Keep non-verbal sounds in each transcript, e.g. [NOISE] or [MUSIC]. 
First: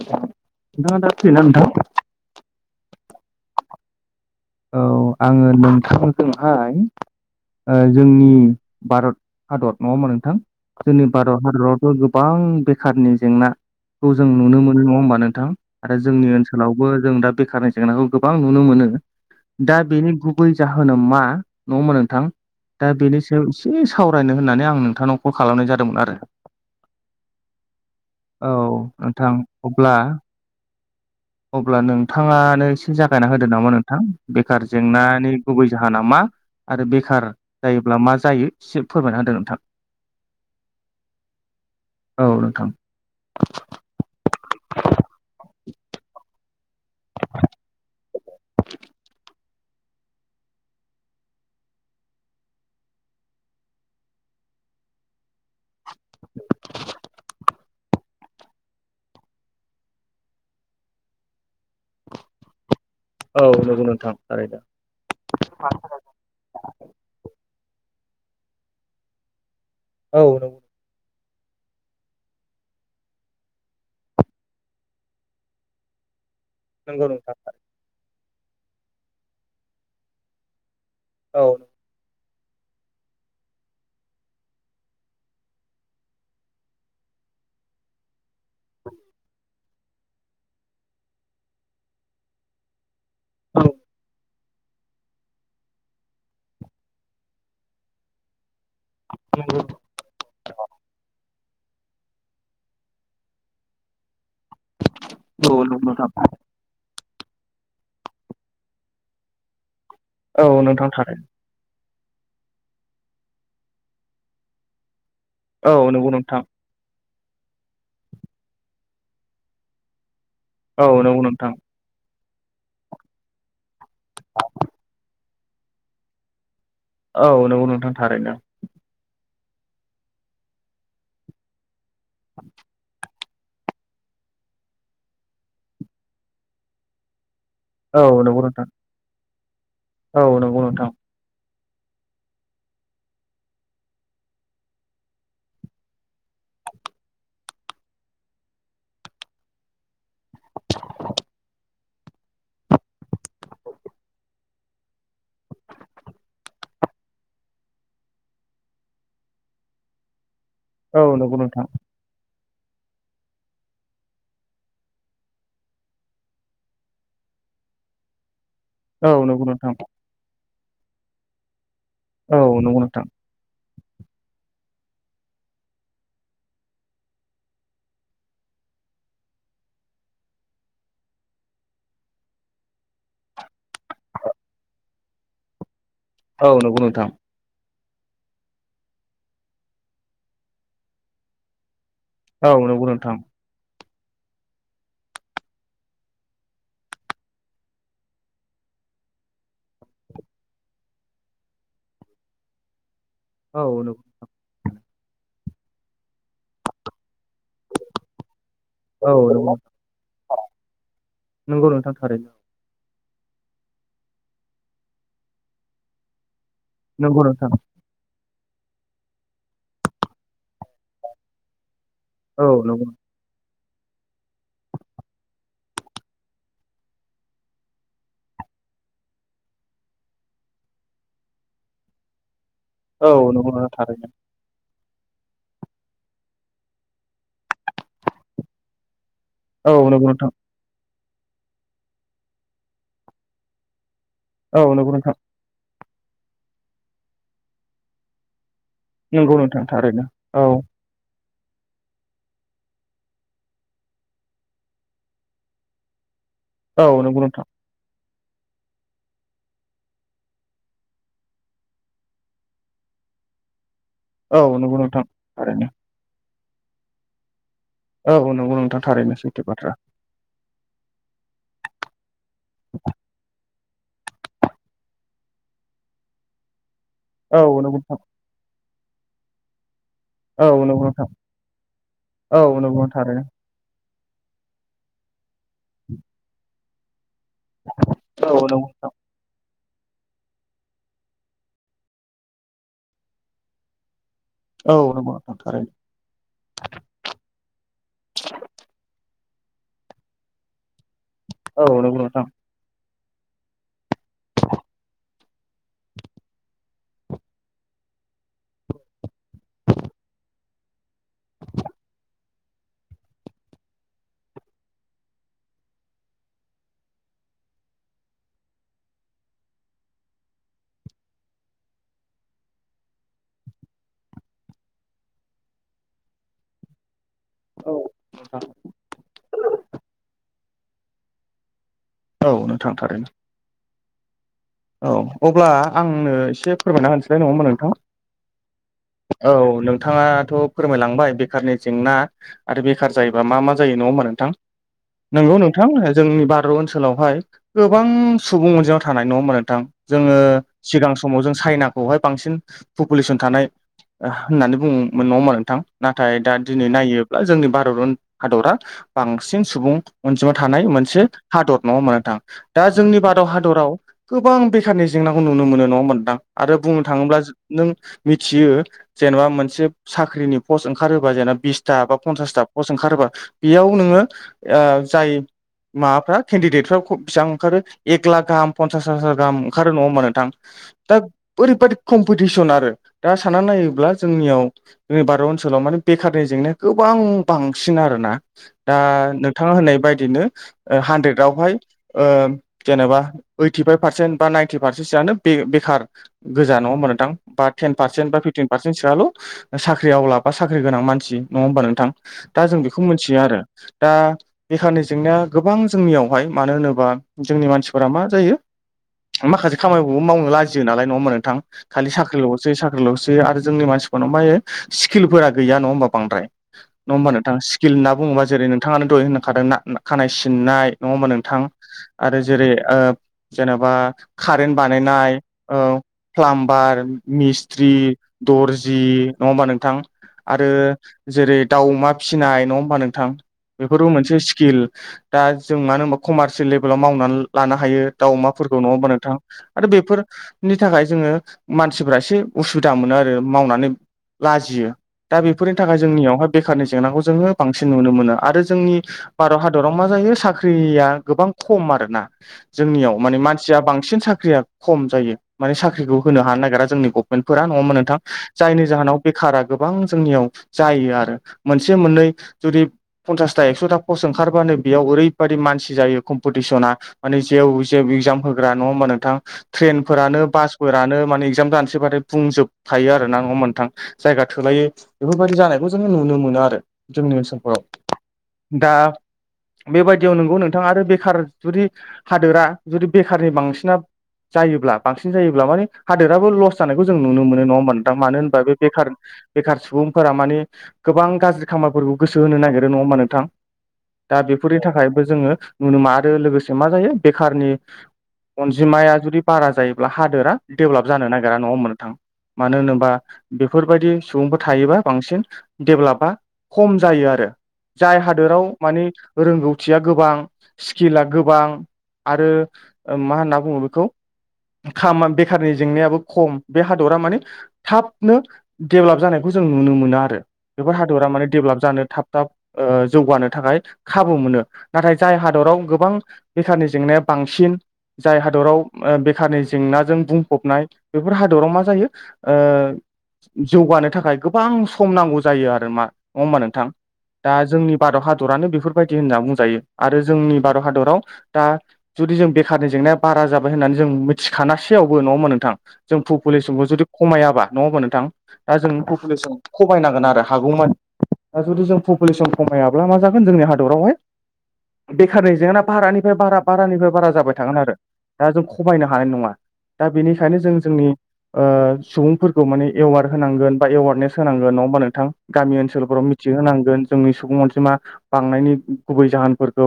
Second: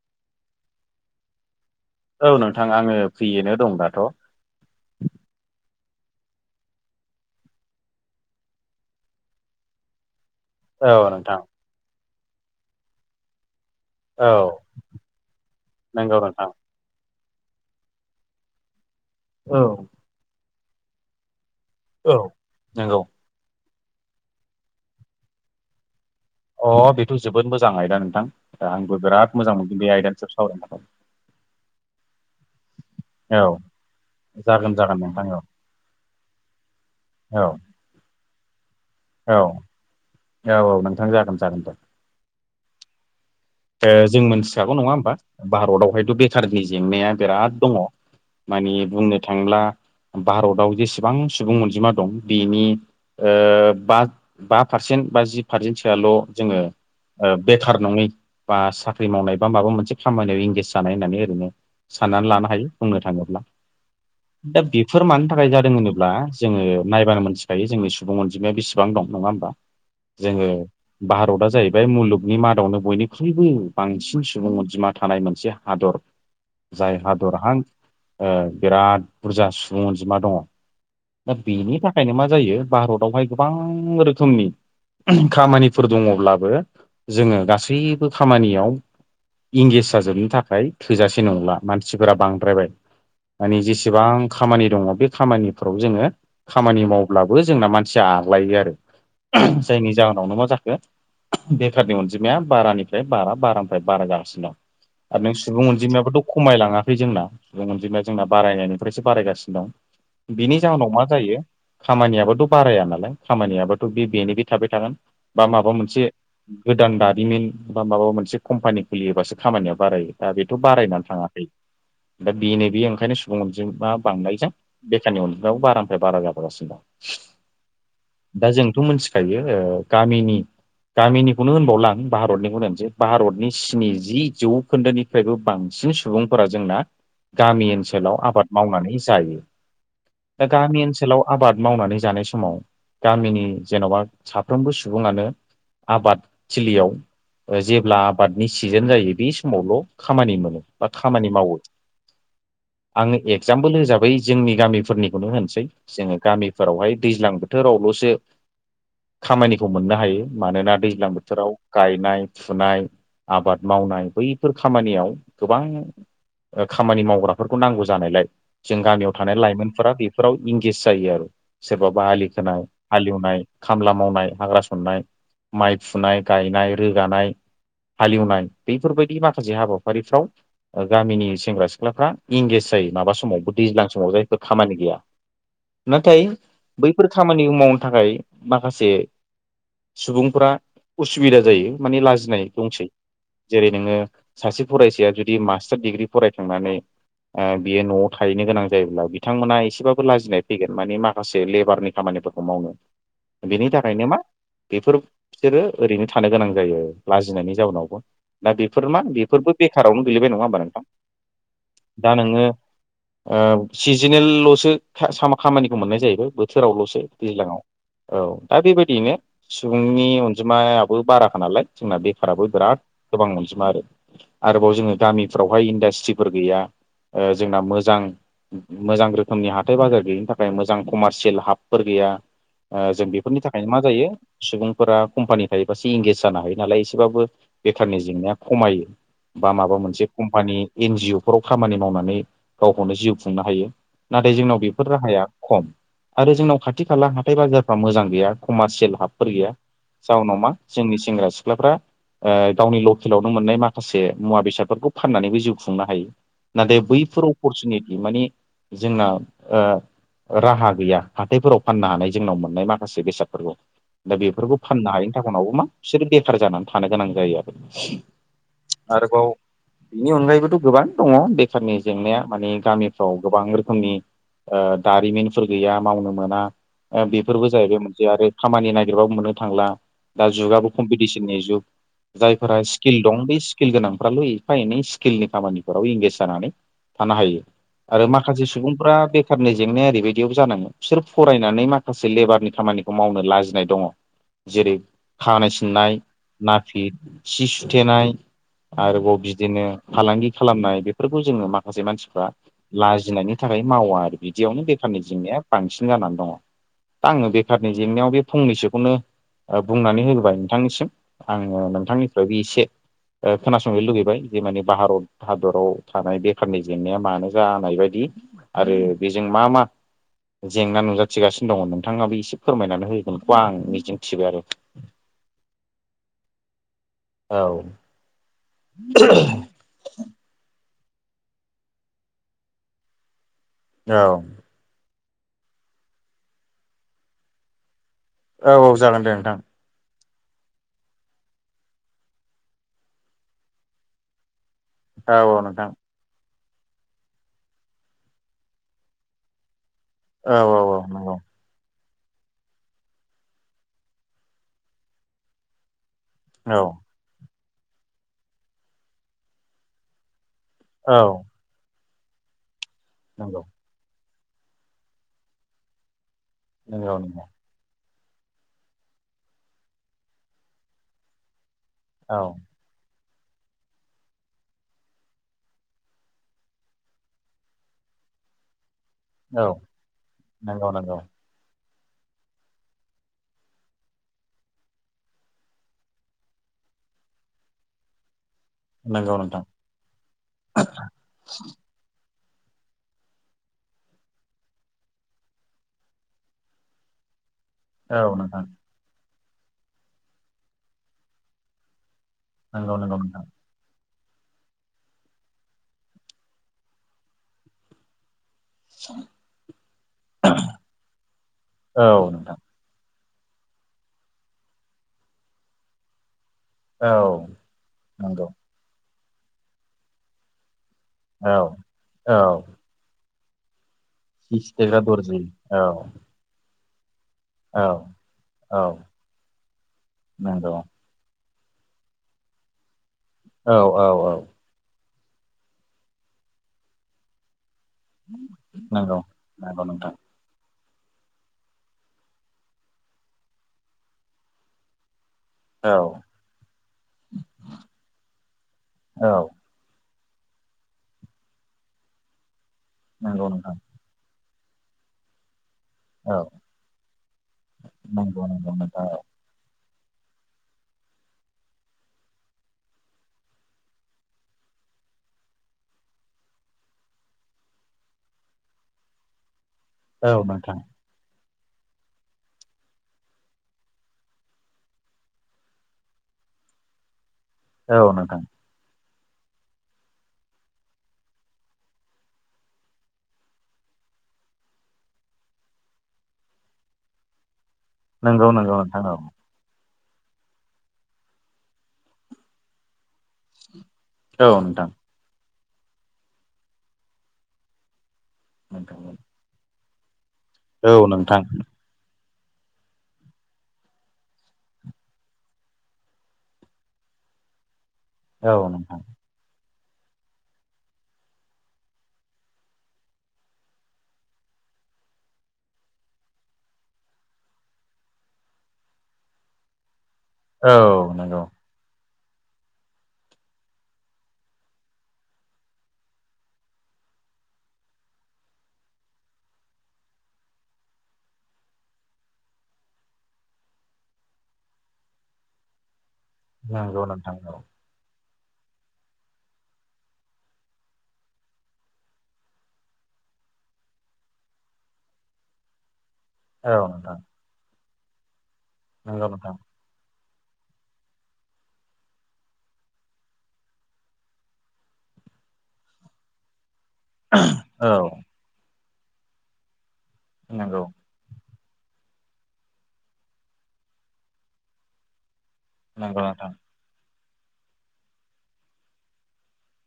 नोंथाङा दा फ्रिना नोंथां औ नोंथां आङो फ्रियैनो दं दाथ' औ आङो नोंथांजोंहाय जोंनि भारत हादर नङा होमबा नोंथां जोंनि नोंथां भारत हादरावथ' गोबां बेखारनि जेंना खौ जों औ नुनो मोनो नङा होमबा नोंथां? आरो नंगौ जोंनि नोंथां ओनसोलाव बो जों दा बेखारनि जेंनाखौ गोबां नुनो मोनो। औ दा बेनि गुबै जाहोना मा नङा होमबा औ नोंथां? दा नंगौ बेनि एसे सावरायनो होननानै आं नोंथांनाव कल खालामनाय जादोंमोन आरो। अ बेथ' जोबोद मोजां आयदा नोंथां औ दा आंबो नोंथां बिराद मोजां मोनगोन अब्ला बे आयदानि सायाव सावरायनो अब्ला नोंथाङानो एसे जागायना थाखाय होदो औ नामा नों थां बेखार जागोन जागोन नोंथां जेंनानि औ गुबै जाहोना मा आरो बेखार औ जायोब्ला मा जायो सि फोरमायना होदो औ नोंथां। औ औ नोंथां जागोन जागोन दे औ नोंथां। ओ जों मोनथिखागौ नङा होमबा भारतावहायथ' बे बेखारनि जेंनाया बिराद दङ माने बुंनो थाङोब्ला भारताव जेसेबां सुबुं अनजिमा दं बेनि ओ बा-बा पारसेन्ट बा जि फारसेन्थियाल' जोङो बेखार नङै बा साख्रि मावनाय बा माबा मोनसे खामानियाव एंगेज जानाय होननानै ओरैनो साननानै लानो हायो। बुंनो थाङोब्ला औ नंगौ नोंथां थारैनो दा बेफोर मानि थाखाय जादों होनोब्ला जोङो नायबानो मोनथिखायो जोंनि सुबुं अनजिमाया बेसेबां दं नङा होमबा? औ जोङो नंगौ भारतआ जाहैबाय मुलुगनि मादावनो बयनिख ख्रुइबो बांसिन सुबुं अनजिमा थानाय मोनसे हादर जाय नंगौ नोंथां हादरहां ओ बिराद बुरजा सुबुं अनजिमा दङ। दा औ नंगौ बेनि थाखायनो मा जायो भारतावहाय गोबां रोखोमनि खामानिफोर दङब्लाबो जोङो गासैबो खामानियाव इंगेज जाजोबनो थाखाय थोजासे नंला मानसिफोरा बांद्रायबाय माने जेसेबां खामानि दङ बे खामानिफ्राव जोङो खामानि मावब्लाबो जोंना मानसिया आग्लायो आरो। जायनि जाहोनावनो मा जाखो बेखारनि अनजिमाया बारानि फ्राय बारा बारानिफ्राय बारा जागासिनो दं आरो नों सुबुं अनजिमायाबोथ' खमायलाङाखै जोंना सुबुं अनजिमाना जोंना बारायनायनिफ्रायसो बारायगासिनो दं बिनि औ नंगौ नोंथां औ नोंथां जाहोनाव मा थारैनो जायो खामानियाबाथ' बाराया नालाय खामानियाबाथ' बेनि बे थाबाय थागोन। बा माबा औ मोनसे नंगौ नोंथां गोदान दारिमिन बा माबा मोनसे कम्पानि खुलियोबासो खामानिया बारायो। दा बेथ' औ बारायनानै नंगौ थाङाखै नोंथां दा बेनो बेयो ओंखायनो सुबुं अनजिमा बांनायजों बेखारनि अनजिमायाबो बारानिफ्राय बारा जाबोगासिनो दं। औ नंगौ नोंथां थारैनो दा जोंथ' मोनसि फायो ओ गामिनि गामिनिखौनो होनबावला आं भारतनि होनसै भारतनि स्निजि जौखोन्दोनिफ्रायबो बांसिन सुबुंफोरा जोंना गामि औ ओनसोलाव नंगौ आबाद नोंथां मावनानै जायो औ दा गामि नंगौ ओनसोलाव आबाद मावनानै जानाय समाव गामिनि जेन'बा साफ्रोमबो सुबुङानो आबाद थिलियाव जेब्ला आबादनि सिजोन जायो बे समावल' खामानि मोनो बा खामानि मावो। आङो एगजामपोल हिसाबै जोंनि गामिफोरनिखौनो होनसै। जोङो गामिफोरावहाय दैज्लां बोथोरावल'सो खामानिखौ मोननो हायो मानोना दैज्लां बोथोराव नोंथां गायनाय सुनाय आबाद मावनाय बैफोर खामानियाव गोबां ओ खामानि मावग्राफोरखौ नांगौ जानायलाय जों गामियाव औ थानाय नंगौ नोंथां लाइमोनफोरा बेफोराव इंगेज जायो आरो। सोरबाबा आलि औ खोनाय नंगौ नोंथां हालेवनाय खामला मावनाय हाग्रा सननाय माइ फुनाय गायनाय रोगानाय हालिवनाय बेफोरबायदि माखासे हाबाफारिफ्राव ओ गामिनि सेंग्रा सिख्लाफ्रा इंगेज जायो माबा समावबो दैज्लां समाव जायफोर खामानि गैया। नाथाय औ नंगौ नोंथां औ नंगौ नोंथां बैफोर था खामानिखौ मावनो थाखाय माखासे सुबुंफोरा उसुबिदा जायो। माने औ लाजिनाय नंगौ दंसै नोंथां जेरै नोङो सासे फरायसाया जुदि मास्टार डिग्रि फरायखांनानै बियो न'आव थाहैनो गोनां जायोब्ला बिथांमोना एसेबाबो लाजिनाय फैगोन मानि माखासे लेबारनि खामानिफोरखौ मावनो औ बेनि नंगौ थाखायनो मा बेफोर बिसोरो ओरैनो थानो गोनां जायो आरो लाजिनायनि जाउनावबो दा बेफोर मा औ बेफोरबो नंगौ बेखारावनो गोलैबाय नङा होमबा नोंथां नंगौ नोंथां दा थारैनो नोङो सिजेनेल ल'सो खामानिखौ मोननाय जाहैबाय बोथोरावल'सो नंगौ नोंथां दैज्लांआव औ दा बेबायदियैनो सुबुंनि अनजिमायाबो बाराख नालाय जोंना बे औ फोराबो बिराद नंगौ गोबां अनजिमा आरो आरोबाव जोङो गामिफ्रावहाय इन्डास्ट्रिफोर गैया जोंना मोजां मोजां रोखोमनि हाथाय बाजार गैयिनि थाखाय मोजां कमारसियेल हाबफोर गैया जों औ बेफोरनि नंगौ नोंथां थाखायनो मा थारैनो जायो सुबुंफोरा कम्पानि थायोबासो इंगेज जानो हायो नालाय एसेबाबो बेखारनि जेंनाया खमायो बा औ माबा मोनसे नंगौ नोंथां कम्पानि एन जिअ फोराव खामानि मावनानै गावखौनो जिउ खुंनो हायो नाथाय जोंनाव औ बेफोर नंगौ नोंथां राहाया खम आरो जोंनाव खाथि खाला हाथाय बाजारफ्रा मोजां गैया कमारसियेल हाबफोर नंगौ गैया नोंथां थारैनो जाउनाव औ मा जोंनि सेंग्रा सिख्लाफ्रा ओ गावनि लकेलावनो मोननाय माखासे मुवा बेसादफोरखौ फाननानैबो जिउ खुंनो हायो नाथाय औ नंगौ बैफोर नोंथां अपरसुनिटि माने जोंना राहा गैया हाथायफोराव फाननो हानाय जोंनाव मोननाय माखासे बेसादफोरखौ दा औ बेफोरखौ नंगौ फाननो नोंथां हायैनि थाखनावबो थारैनो मा बिसोरो बेखार जानानै थानो गोनां जायो आरो औ नंगौ नोंथां थारैनो सैथो बाथ्रा बेनि अनगायैबोथ' गोबां दङ बेखारनि जेंनाया माने गामिफ्राव गोबां रोखोमनि दारिमिनफोर गैया मावनो मोना औ बेफोरबो जाहैबाय नंगौ नोंथां मोनसे आरो खामानि नागिरबाबो मोननो थांला दा औ जुगाबो नंगौ नोंथां कम्पिटिसननि जुग औ जायफोरा नंगौ स्किल थारैनो दं बे स्किल गोनांफ्राल' एफा एनै स्किलनि खामानिफोराव इंगेज जानानै थानो हायो आरो औ माखासे नंगौ नोंथां सुबुंफ्रा बे खारनि जेंनाया ओरैबायदियाव जानाङो बिसोर फरायनानै माखासे लेबारनि खामानिखौ मावनो लाजिनाय दङ [INAUDIBLE] जेरै नंगौ नोंथां खानाय थारैनो सिननाय नाफि सि सुथेनाय आरोबाव बिदिनो फालांगि खालामनाय बेफोरखौ जोङो औ माखासे नंगौ नोंथां मानसिफ्रा लाजिनायनि थाखाय मावा आरो बिदियावनो बेखारनि जेंनाया बांसिन जानानै दङ दा आङो बेखारनि जेंनायाव बे फंनैसोखौनो बुंनानै होबाय नोंथांनिसिम आङो नोंथांनिफ्राय बे एसे खोनासंनो लुबैबाय जे माने भारत हादराव थानाय बेखारनि जेंनाया मानो जानाय बायदि आरो बेजों मा मा जेंना नुजाथिगासिनो दङ नोंथाङाबो एसे फोरमायनानै होगोनखौ आं मिजिंथिबाय आरो औ [INAUDIBLE] औ नोंथां थारैनो औ औ अब्ला आंनो एसे फोरमायना होनसैलाय नङा ओमबा नोंथां औ औ जागोन दे औ नोंथां नोंथाङाथ' फोरमायलांबाय बेखारनि जेंना आरो बेखार जायोबा मा मा जायो नङा होमबा नोंथां औ नोंगौ औ नोंथां जोंनि भारत ओनसोलावहाय गोबां सुबुं अनजिमा थानाय नङा होमबा नोंथां जोङो औ औ सिगां औ समाव जों चाइनाखौहाय बांसिन पपुलेसन थानाय होननानै बुंङोमोन नङा होमबा नोंथां नाथाय दा दिनै नायोब ब्ला जोंनि भारत हादरा बांसिन सुबुं अनजिमा थानाय मोनसे हादर नङा होमबा नोंथां दा जोंनि भारत नंगौ हादराव गोबां बेखारनि जेंनाखौ नुनो मोनो नङा होमबा नोंथां आरो बुंनो थाङोब्ला नों मिथियो जेनबा मोनसे साख्रिनि पस्ट ओंखारोबा जेनेबा बिसथा बा औ औ पनसासथा पस ओंखारोबा बेयाव नोङो जाय माबाफ्रा केन्डिदेटफ्रा बेसिबां ओंखारो एक लाख गाहाम पन्सास हाजार गाहाम ओंखारो नङा होमबा नोंथां नंगौ नंगौ दा ओरैबादि कम्पिटिसन आरो साननानै नायोब्ला जोंनियाव जोंनि भारत ओनसोलाव माने बेखारनि जेंनाया गोबां बांसिन आरोना। दा नोंथाङा होननाय बायदिनो हानद्रेदावहाय ओ जेनेबा ओइटिफाइभ पारसेन्ट बा नाइनटि पारसेन्टसोआनो बे बेखार गोजा नङा मोमबा नोंथां बा टेन औ पारसेन औ बा नंगौ फिफटिन पार्सेन्ट सोआल' साख्रि आवला साख्रि गोनां मानसि नङा होमबा नोंथां। दा जों नंगौ बेखौ नंगौ नोंथां औ नोंथां नंगौ मोनथिया नोंथां आरो। दा बेखारनि जेंनाया गोबां जोंनियावहाय मानो होनोबा जोंनि मानसिफोरा मा जायो माखासे खामानिखौबो मावनो लाजियो नालाय नङा होमबा नोंथां खालि औ साख्रिल' नोंथां हरसै सा ल'सो आरो जोंनि मानसिफोरनाव मे स्किलफोरा गैया नङा होमबा बांद्राय नङा औ होमबा नोंथाङा स्किल होन्ना बुङोबा नंगौ जेरै नोंथाङानो दहय होनखादों खानाय सिननाय नङा होमबा औ नोंथां औ आरो जेरै ओ जेनबा सि कारेन्ट सिथेग्रा बानायनाय दर्जि औ प्लामबार औ मिस्ट्रि औ दर्जि नङा होमबा नोंथां आरो नंगौ जेरै दाउ अमा फिसिनाय नङा होमबा नोंथां औ औ बेफोरबो औ मोनसे स्किल दा जों मानो होनबा कमारसियेल लेभेलाव मावनानै लानो हायो। दाउ अमाफोरखौ नङा होमबा नंगौ नोंथां नंगौ आरो नोंथां बेफोरनि थाखाय जोङो मानसिफ्रा एसे उसुबिदा मोनो आरो मावनानै लाजियो दा बे फोरनि औ थाखाय जोंनियावहाय बेखारनि जेंनाखौ जोङो बांसिन नुनो मोनो आरो जोंनि औ भारत हा हादराव मा जायो साख्रिया गोबां खम आरोना जोंनियाव मान नंगौ नोंथां मानसिया बां सिन साख्रिया खम जायो माने साख्रिखौ औ होनो हानो नागेरा जोंनि गभ फोरा नङो होमबा नोंथां नंगौ नंगौ जायनि नोंथां औ जाहोनाव बेखारा गोबां जोंनियाव जायो आरो मोनसे मोननै जुदि पन्सासथा एक्स'था पस्ट ओंखारबानो बेयाव ओरैबादि मानसि जायो कम्पिटिसना माने जेव जेव इगजाम होग्रा नङा होमबा नोंथां औ ट्रेनफोरानो नोंथां बासफोरानो माने इगजाम दानोसैबथाय बुंजोबखायो आरोना नङा होमबा नोथां। जायगा थोलायि बेफोर बायदि जानायखौ जोङो नुनो मोनो आरो जोंनि ओनसोल औ नोंथां। दा बेबायदियाव नंगौ नोंथाङा आरो बेखार जुदि हादोरा जुदि बेखारनि बांसिना जायोब्ला बांसिन जायोब्ला माने हादोराबो लस जानायखौ जों नुनो मोनो नङा होमबा नो दा मानो नंगौ होनबा नंगौ बे नोंथां बेखार औ बेखार सुबुंफोरा माने गोबां गाज्रि खामानिफोरखौ गोसो होनो नागिरो नङा होमा नोंथां। दा औ बेफोरनि नोंथां थाखायबो जोङो नुनो मोना आरो लोगोसे मा जायो बेखारनि नोंथां अनजिमाया जुदि बारा जायोब्ला हादोरा औ डेभेलप जानो नोंथां नागिरा नङा होनबा नों थां मानो होनोबा बेफोर बायदि सुबुंफोर थायोबा बांसिन डेभलपा खम जायो आरो जाय औ हादोराव नोंथां मानि रोंगौथिया गोबां स्किला गोबां आरो ओ मा होनना बुङो बेखौ खामा बेखारनि जेंनायाबो खम बे हादरा मानि थाबनो दडेभेलप जानायखौ जों नुनो मोनो आरो। औ बेफोर हादरा नंगौ माने डेभेलप जानो थाब थाब ओ जौगानो थाखाय खाबु मोनो नाथाय जाय हादराव गोबां बेखारनि जेंनाया बांसिन जाय हादराव ओ बेखारनि जेंनाजों बुंफबनाय बे बेफोर हादराव मा जायो ओ जौगानो थाखाय गोबां सम नांगौ जायो आरो मा नङा होमबा नोंथां नंगौ दा औ जोंनि भारत हादरानो बेफोर बायदि होनना बुंजायो आरो जोंनि भारत हादराव दा जुदि जों बेखारनि जेंनाया बारा जाबाय होननानै जों मिथिखानासैयावबो नङा होमबा नोंथां? जों औ पपुलेसनखौ जुदि नोंथां खमायाबा नङबा नोंथां दा जों नंगौ नोंथां पपुलेसन खमायनांगोन आरो हागौमानि दा जुदि जों पपुलेसन खमायाब्ला मा जागोन जोंनि हादरावहाय बेखारनि जेंना बारानिफ्राय बारा बारानिफ्राय बारा जाबाय थागोन औ आरो दा जों खमायनो हानाय नङा दा बेनिखायनो जों नंगौ नि ओ सुबुंफोरखौ माने एवार् होनांगोन बा एवारनेस होनांगोन नङा होमबा नोंथां? गामि नंगौ ओनसोलफोराव नोंथां मिथिहोनांगोन जोंनि सुबुं अनजिमा बांनायनि गुबै जाहोनफोरखौ।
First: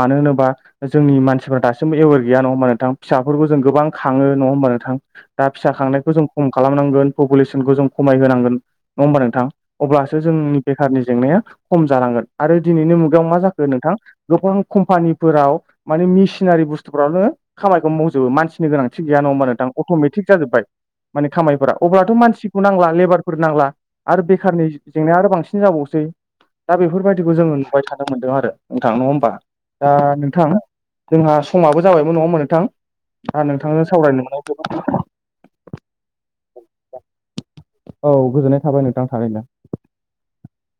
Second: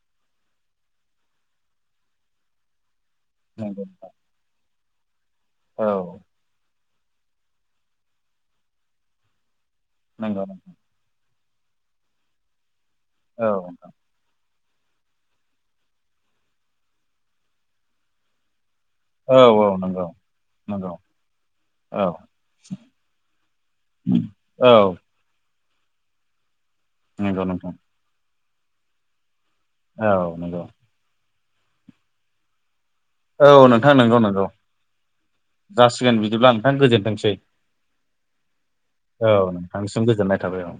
मानो होनोबा जोंनि मानसिफ्रा दासिमबो एवेर गैया नङा होनबा नोंथां? फिसाफोरखौ जों गोबां नंगौ खाङो नङा होमबा नोंथां दा फिसा औ खांनायखौ जों खम खालामनांगोन पपुलेसनखौ जों खमायहांगोन नङा होमबा नोंथां? अब्लासो नंगौ जोंनि नोंथां बेखारनि जेंनाया खम जालांगोन आरो दिनैनि मुगायाव मा औ जाखो नोंथां? गोबां कम्पानिफोराव माने मेसिनारि बुस्थुफोराव नोङो खामायखौ मावजोबो मानसि गोनांथि गैया नङा औ होनबा नोंथां औ नंगौ अट'मेटिक जाबाय नंगौ माने खामायफोरा औ अब्लाथ' मानसिखौ नांला लेबारफोर नांला आरो बेखारनि औ जे जें नाय आरो बांसिन जाबावसै दा बेफोरबायदिखौ नंगौ जोङो नोंथां नुबाय थानो मोनदों आरो नोंथां नङा होमबा? दा औ नोंथां नंगौ जोंहा समाबो जाबायबो नङा नोंथां? आ औ नोंथांजों नोंथां नंगौ नंगौ सावरायलांनाय जासिगोन बिदिब्ला नोंथां गोजोनथोंसै औ गोजोननाय थाबाय नोंथां औ थारैनो थांनिसिम गोजोन्नाय थाबाय औ